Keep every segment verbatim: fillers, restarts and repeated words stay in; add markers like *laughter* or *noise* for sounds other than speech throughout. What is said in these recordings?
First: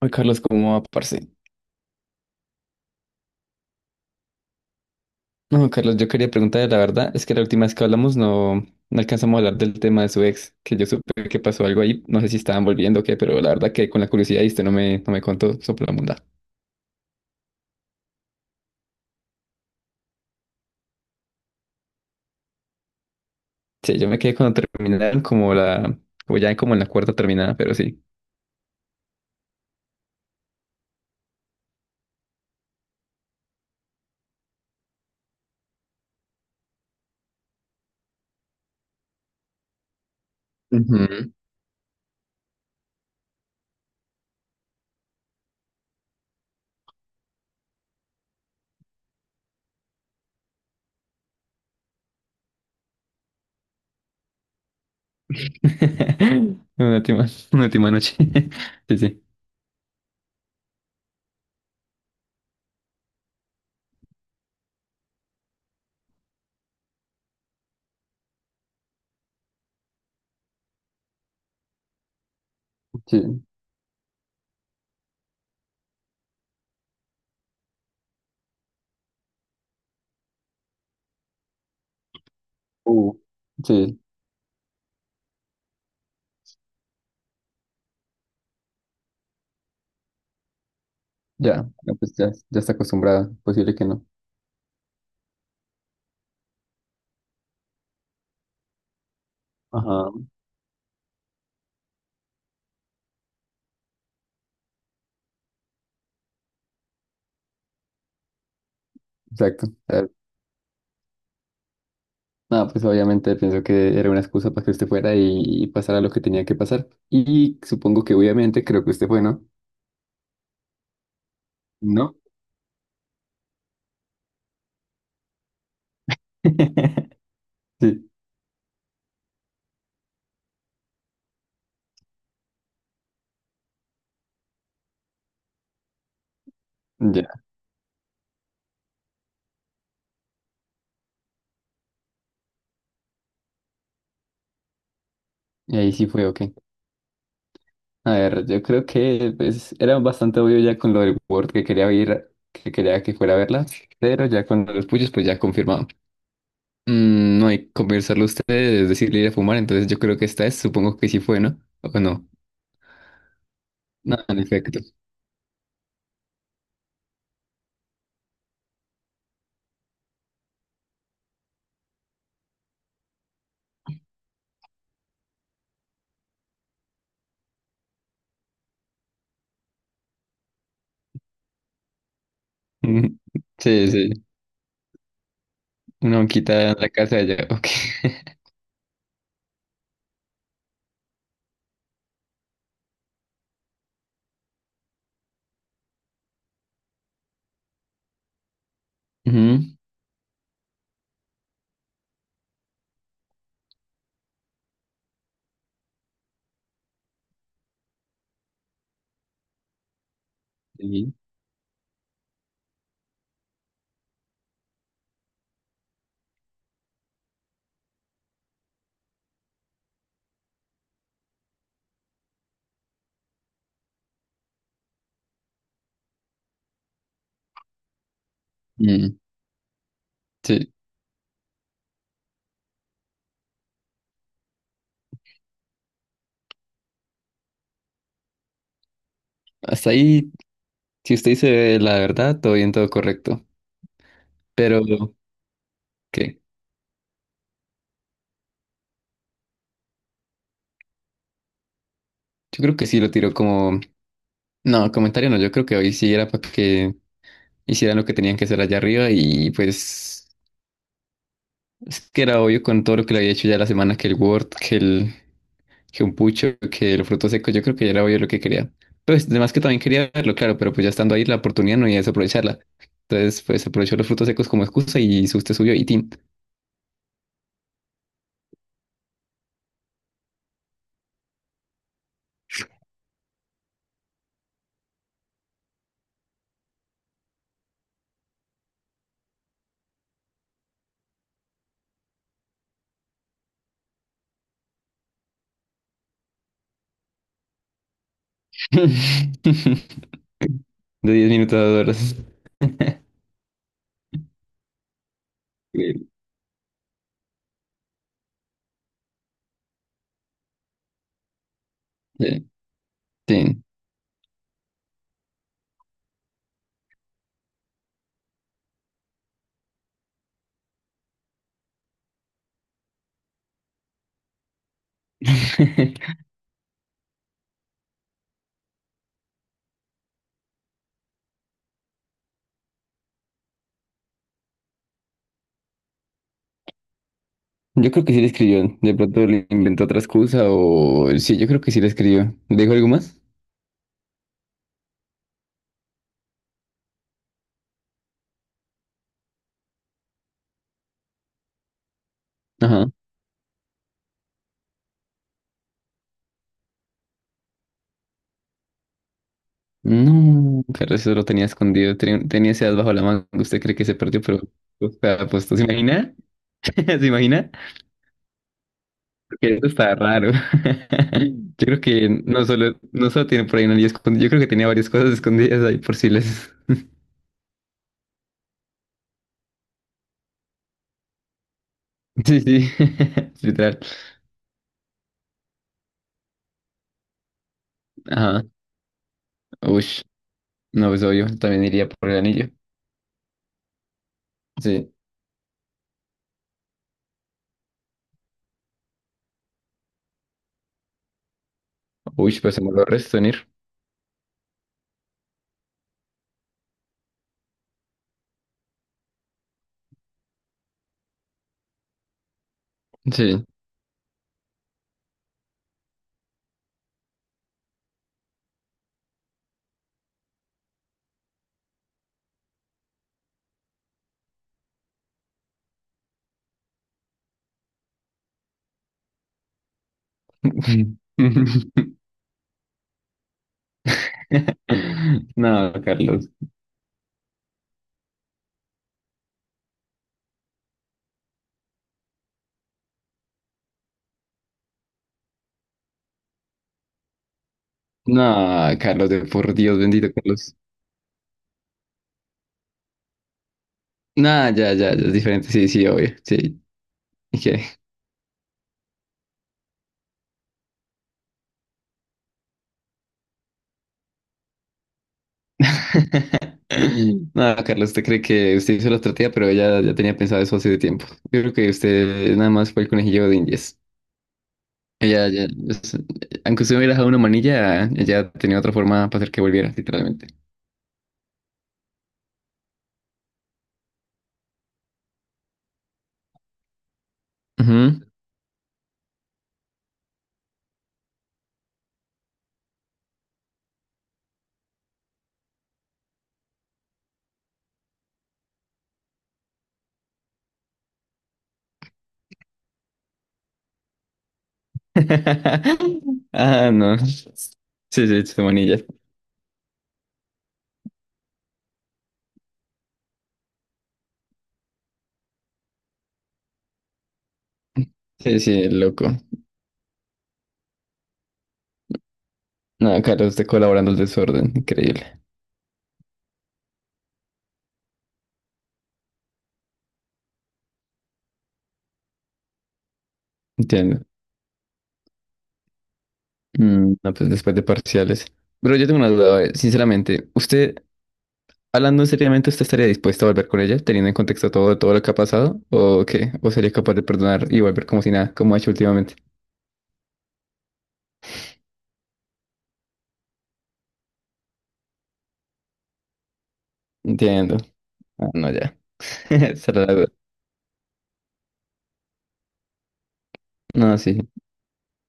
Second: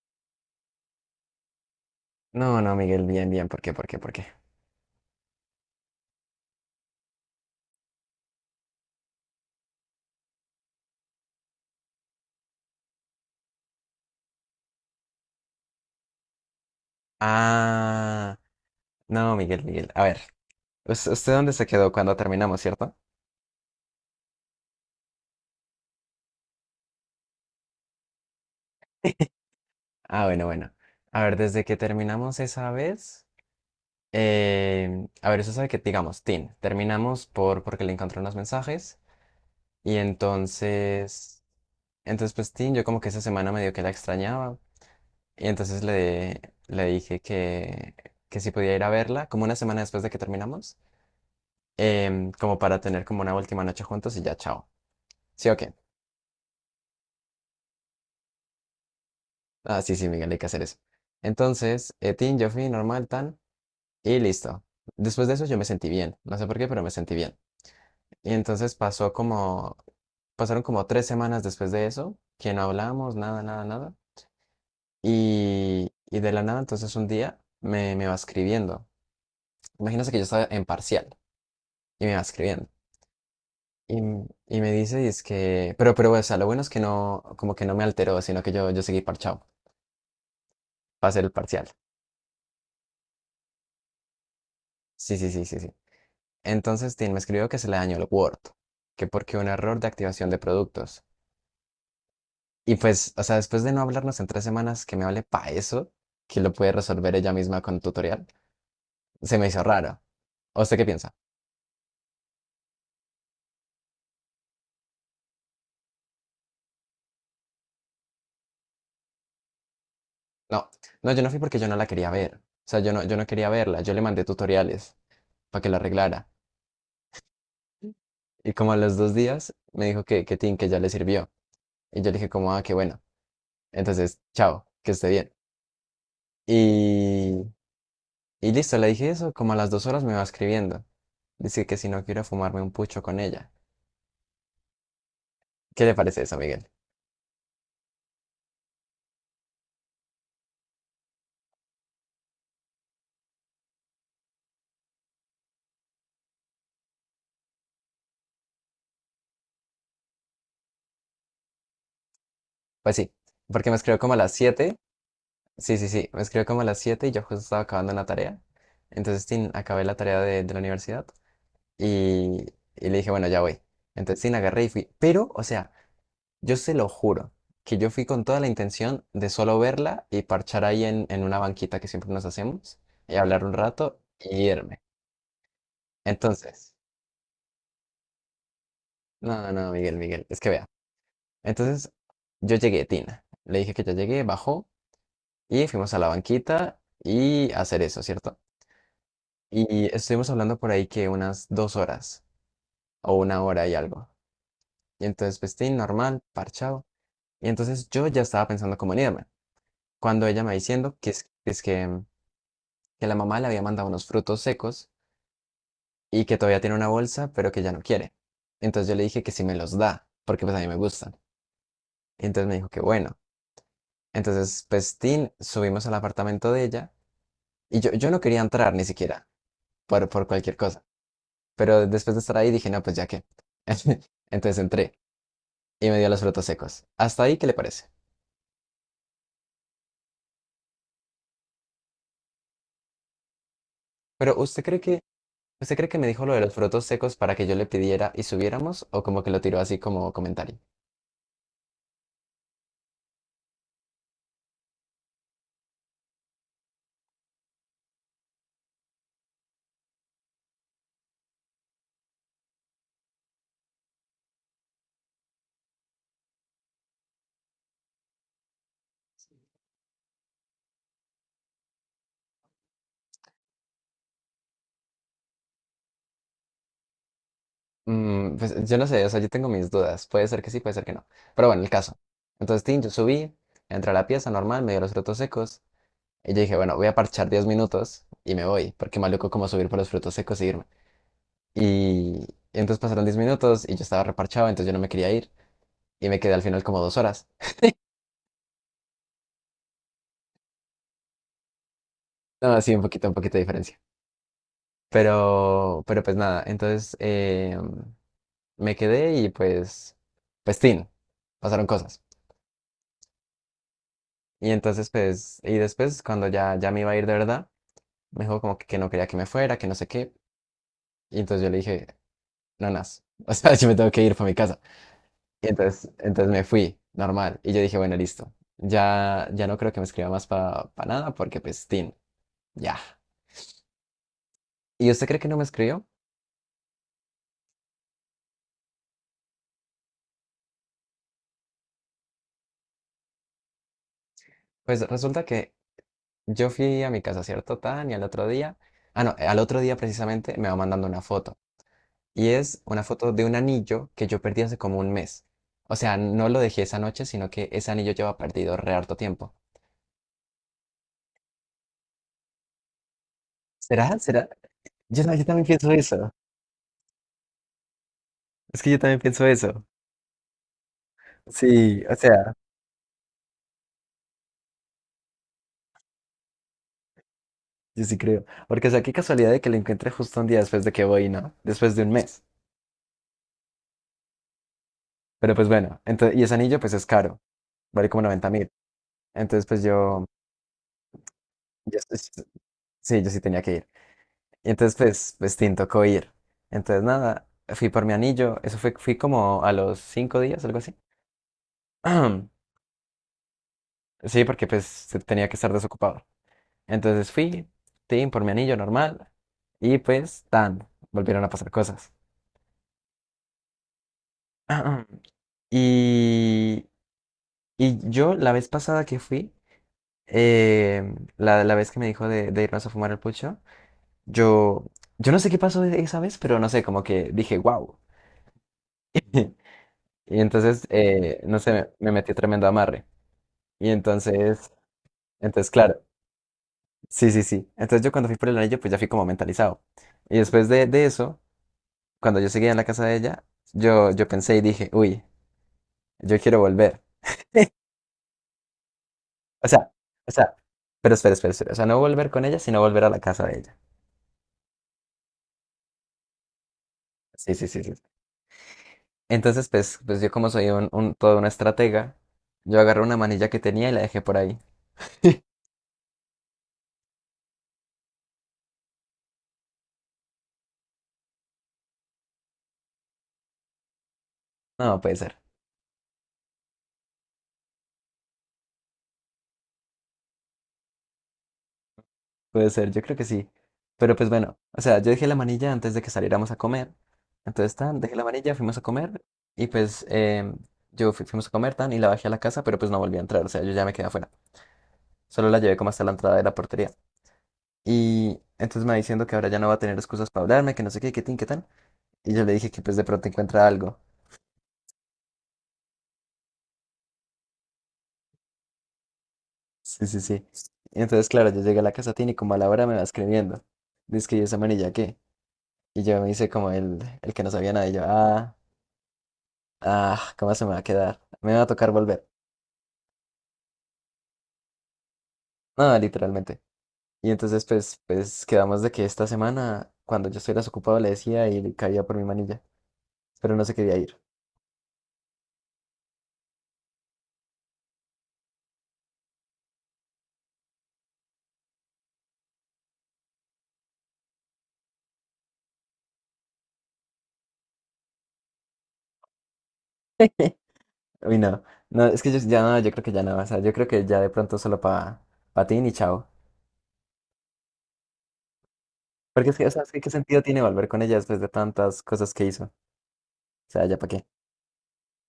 Ay, Carlos, ¿cómo va, parce? No, no, Miguel, bien, bien. ¿Por qué? ¿Por qué? ¿Por qué? No, Carlos, yo quería preguntar, la verdad, es que la última vez que hablamos no, no alcanzamos a hablar del tema de su ex, que yo supe que pasó algo ahí, no sé si estaban volviendo o qué, pero la verdad que con la curiosidad y usted no me, no me contó sobre la mundad. Ah, no, Miguel, Miguel. A ver, ¿us- ¿usted dónde se quedó cuando terminamos, ¿cierto? Sí, yo me quedé cuando terminaron como la, como ya como en la cuarta terminada, pero sí. *laughs* Ah, bueno, bueno. A ver, desde que terminamos esa vez, eh, a ver, usted sabe que, digamos, Tin, terminamos por porque le encontré unos mensajes y Ujú. entonces, entonces pues Tin, yo como que esa semana medio que la extrañaba y entonces le, le dije que, que si podía ir a verla, como una semana después de que terminamos, em, como para tener como una última noche juntos y ya, chao. Sí, ok. *laughs* Una última, una última noche. *laughs* Sí, sí. Ah, sí, sí, Miguel, hay que hacer eso. Entonces, eh, tin, yo fui normal, tan, y listo. Después de eso yo me sentí bien. No sé por qué, pero me sentí bien. Y entonces pasó como, pasaron como tres semanas después de eso, que no hablábamos, nada, Sí, nada, nada. Y, y de la nada, entonces un día me, me va escribiendo. Imagínate que yo estaba en parcial y me va escribiendo. uh, Y, sí, m- y me dice, y es que, pero, pero, o sea, lo bueno es que no, como que no me alteró, sino que yo, yo seguí parchado para hacer el parcial. ya, no, pues ya, ya está acostumbrada, posible que no. Sí, sí, sí, sí, sí. Entonces, Tim me escribió que se le dañó el Word, que porque un error de Ajá, activación de productos. Y pues, o sea, después de no hablarnos en tres semanas, que me hable pa eso, que lo puede resolver ella misma con un tutorial, se me hizo exacto. raro. ¿O usted qué piensa? No, pues obviamente pienso que era una excusa para que usted fuera y, y pasara lo que tenía que pasar. Y supongo que obviamente creo que usted fue, ¿no? No, no, yo no fui porque yo no la quería ¿No? ver. O sea, yo no, yo no quería verla, yo le mandé tutoriales para que la arreglara. *laughs* Sí, Y como a los dos días me dijo que, que, Tim, que ya le sirvió. Y yo le dije como, ah, qué bueno. Entonces, chao, que esté bien. ya. Y Y listo, le dije eso, como a las dos horas me va escribiendo. Dice que si no quiero fumarme un pucho con ella. Y ¿Qué ahí le sí parece fue, eso, ok. Miguel? A ver, yo creo que pues, era bastante obvio ya con lo del Word que quería ir, que quería que fuera a verla, pero ya con los puyos, pues ya confirmado. Mm, no hay que conversarlo a ustedes, decirle ir a fumar, entonces yo creo que esta es, supongo que sí fue, ¿no? ¿O no? Pues sí, porque me escribió como a No, las en siete efecto. Sí, sí, sí, me escribió como a las siete y yo justo estaba acabando la tarea. Entonces, tin, acabé la tarea de, de la universidad. Y, y le dije, bueno, ya voy. Entonces sí, la agarré y fui. Pero, o sea, yo se lo juro que yo fui con toda la intención de solo verla y parchar ahí en, en una banquita que siempre nos hacemos y hablar *laughs* un Sí, rato sí. y irme. Una banquita Entonces, en la casa de allá, ok. no, no, Miguel, Miguel, es que vea. Entonces, yo llegué, Tina. Le dije que ya llegué, bajó y fuimos a la banquita y a hacer eso, ¿cierto? Ujú, Y estuvimos hablando por ahí que unas dos horas o una hora y algo. Y entonces, pues, tin, normal, parchado. Y entonces yo ya estaba pensando cómo en irme, cuando ella me va diciendo que sí. es, es que, mm, que la mamá le había mandado unos frutos secos y que todavía tiene una bolsa, pero que ya no quiere. Entonces yo le dije que si me los da, porque pues a mí me gustan. Y entonces me dijo que bueno. Entonces, pues, tin, subimos al apartamento de ella y yo, yo no quería entrar ni Mm, siquiera por, por cualquier sí. cosa. Pero después de estar ahí dije, no, pues ya qué. *laughs* Entonces entré y me dio los frutos secos. ¿Hasta ahí qué le parece? Hasta ahí, si usted dice la verdad, todo bien, todo correcto. Pero ¿usted cree Pero, que ¿Usted cree que me dijo lo de ¿qué? los frutos secos para que yo le pidiera y subiéramos? ¿O como que lo tiró así como comentario? Yo creo que sí lo tiró como... No, comentario no, yo creo que hoy sí era para que hicieran lo que tenían que hacer allá arriba y pues es que era obvio con todo lo que le había hecho ya la semana, que el Word, que el, que un pucho, que el fruto seco, yo creo que ya era obvio lo que quería. Pues además que también quería verlo, claro, pero pues ya estando ahí la oportunidad no iba a desaprovecharla. Entonces, pues aprovechó los frutos secos como excusa y usted subió y team. Mm, pues yo no sé, o sea, yo tengo mis dudas. Puede ser que sí, puede ser que no. Pero bueno, el caso. Entonces, Tim, yo subí, entré a la pieza normal, me dio los frutos secos. Y yo dije, bueno, voy a parchar diez minutos y me voy, porque maluco como subir por los frutos secos y irme. Y entonces pasaron diez minutos y yo estaba reparchado, entonces yo no me quería ir. Y me quedé al final como dos horas. *laughs* De diez minutos a dos horas. No, sí, un *laughs* poquito, un poquito de diferencia. Pero, pero pues nada, entonces... Eh, me quedé y pues, pues, tin, pasaron cosas. Sí, sí. Y entonces, pues, y después, cuando ya, ya me iba a ir de verdad, me dijo como que, que no quería que me fuera, que no sé qué. Y entonces yo le dije, no, nas, *laughs* o sea, yo me tengo que ir para mi casa. Y entonces, *laughs* entonces me fui, normal. Y yo dije, bueno, listo. Ya, ya no creo que me escriba más para nada porque, pues, tin, ya. ¿Y usted cree que no me escribió? Yo creo que sí le escribió. De pronto le inventó otra excusa o... Sí, yo creo que sí le escribió. ¿Dijo algo más? Pues resulta que yo fui a mi casa, ¿cierto, Tan? Y al otro día, ah, no, al otro día precisamente me va mandando una foto. Y es una Ajá. foto de un anillo que yo perdí hace como un mes. O sea, no lo dejé esa noche, sino que ese anillo lleva perdido re harto tiempo. No, claro, eso lo tenía escondido. Tenía, tenía ese as bajo la manga. Usted cree que se ¿Será? perdió, ¿Será? pero... O Yo, ta- yo sea, pues, también ¿se pienso eso. imagina? *laughs* ¿Se imagina? Es que yo también pienso Que eso. eso está raro. *laughs* Yo creo Sí, o que sea, no solo, no solo tiene por ahí una lía escondida. Yo creo que tenía varias cosas escondidas ahí por si les... *laughs* yo sí creo. Porque, o sea, qué casualidad de que lo encuentre justo un día después de que voy, ¿no? Después de un mes. Sí, sí, *laughs* literal. Pero pues bueno, entonces, y ese anillo pues es caro. Vale como noventa Ajá, mil. Entonces pues uy, yo, no, pues obvio, también yo, iría por el anillo. sí, yo sí tenía que ir. Y entonces, Sí, pues, pues, tin, tocó ir. Entonces, nada, fui por mi anillo. Eso fue, fui como a los cinco días, algo así. uy, *clears throat* pues se me lo resto en ir. Sí, porque pues se- tenía que estar desocupado. Entonces fui, tin, por mi anillo normal. Y pues, tan, volvieron a pasar cosas. Sí. *clears throat* Y, y yo, la vez pasada que fui, eh, la, la vez que me dijo de, de irnos a fumar el pucho, yo, yo no sé qué pasó esa vez, pero no sé, como que dije, wow. *laughs* Y entonces, *laughs* eh, no sé, me metí tremendo amarre. Y entonces, entonces, No, claro, Carlos. sí, sí, sí. Entonces yo cuando fui por el anillo, pues ya fui como mentalizado. Y después de, de eso, cuando yo seguía en la casa de ella, yo, yo pensé y dije, uy, yo quiero volver. No, Carlos, de O por sea, Dios, bendito o sea, Carlos. pero espera, espera, espera. O sea, no volver con ella, sino volver a la casa de ella. No, ya, ya, ya, es diferente, sí, sí, obvio, sí. Sí, ¿Y sí, qué? sí, sí. Entonces, pues, pues yo como soy un, un, toda una estratega, yo agarré una manilla que tenía y la dejé por ahí. *laughs* *laughs* No, Carlos, usted cree que usted hizo la estrategia, pero ella ya tenía pensado eso hace tiempo. Yo creo que usted nada más fue el conejillo de Indias. No, puede ser. Ella, ya, es- aunque usted hubiera dejado una manilla, ella tenía otra forma para hacer que volviera, literalmente. Puede ser, yo creo que sí. Pero pues bueno, o sea, yo dejé la manilla antes de que saliéramos a comer. Entonces, tan, dejé la Ujú. manilla, fuimos a comer y pues em, yo fui- fuimos a comer, tan, y la bajé a la casa, pero pues no volví a entrar, o sea, yo ya me quedé afuera. Solo la llevé como hasta la entrada de la portería. Y entonces me va diciendo que ahora ya no va a tener excusas para hablarme, que no sé qué, qué tin, qué tan. Y yo le dije que pues de pronto encuentra algo. *laughs* Ah, no. Sí, sí, Chumonilla. Sí, sí, sí. Y entonces, claro, yo llegué a la casa, tin, y como a la hora me va escribiendo. Dice que "¿Y esa manilla qué?" Y yo me hice como el, el que no sabía nada. Y yo, ah. Sí, sí, loco. Ah, ¿cómo se me va a quedar? Me va a tocar volver. No, claro, usted colaborando el desorden. Increíble. No, literalmente. Y entonces, pues, pues, quedamos de que esta semana, cuando yo estuviera desocupado, le decía y le caía por mi manilla, pero no se quería ir. Entiendo. Mm, no, pues después de parciales. Pero yo tengo una duda, eh, sinceramente. ¿Usted, hablando seriamente, usted estaría dispuesto a volver con ella, teniendo en contexto todo, todo lo que ha pasado? ¿O qué? ¿O sería capaz de perdonar y volver como si nada, como ha hecho últimamente? *laughs* Uy, no. No, es que yo ya no, yo creo que ya no. O sea, yo creo que ya de pronto solo para pa ti y chao. Entiendo. Ah, no, ya. Porque *laughs* es que, o sea, es Esa que era ¿qué la duda. sentido tiene volver con ella después de tantas cosas que hizo? O sea, ¿ya para No, qué? sí,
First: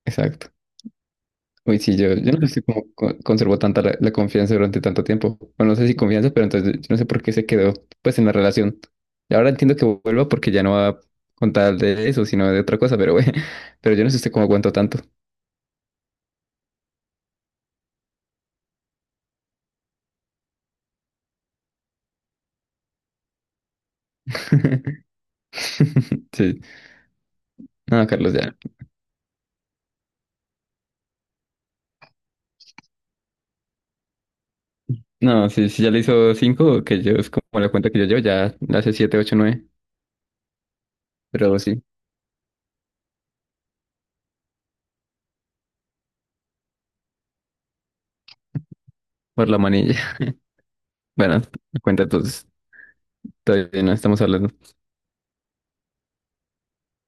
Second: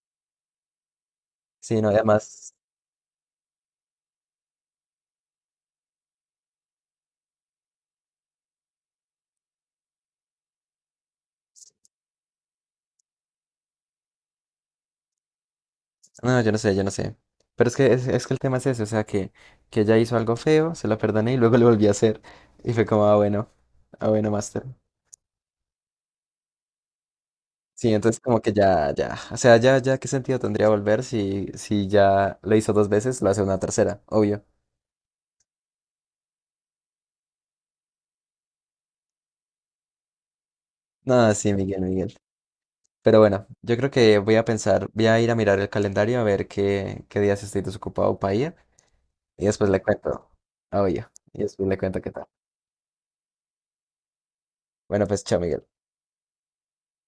exacto. Uy, Sí, no, sí, yo, yo no además. sé cómo co- conservó tanta la, la confianza durante tanto tiempo. Bueno, no sé si confianza, pero entonces yo no sé por qué se quedó pues en la relación. Y ahora entiendo que vuelva porque ya no va a contar de eso, sino de otra cosa, pero bueno, *laughs* pero yo no sé usted cómo aguantó tanto. No, yo no sé, yo no sé. Pero es que es, es que el tema es ese, o sea que, que, ella hizo algo feo, se lo perdoné y luego *laughs* lo volví a hacer. Y fue como, ah, bueno, ah, bueno, master. *laughs* Sí, Sí, no, entonces Carlos, como que ya. ya, ya. O sea, ya, ya, ¿qué sentido tendría volver si, si, ya lo hizo dos veces, lo hace una tercera, obvio. No, sí, sí, ya le hizo cinco, que yo es como la cuenta que yo llevo, ya le hace siete, ocho, nueve, No, sí, pero Miguel, sí, Miguel. Pero bueno, yo creo que voy a pensar, voy a ir a mirar el calendario a ver qué, qué, días estoy desocupado para ir. Y por la después le manilla. cuento. *laughs* Obvio. Bueno, Y después le la cuento cuenta qué tal. entonces, todavía no estamos hablando. Bueno, pues chao, Miguel.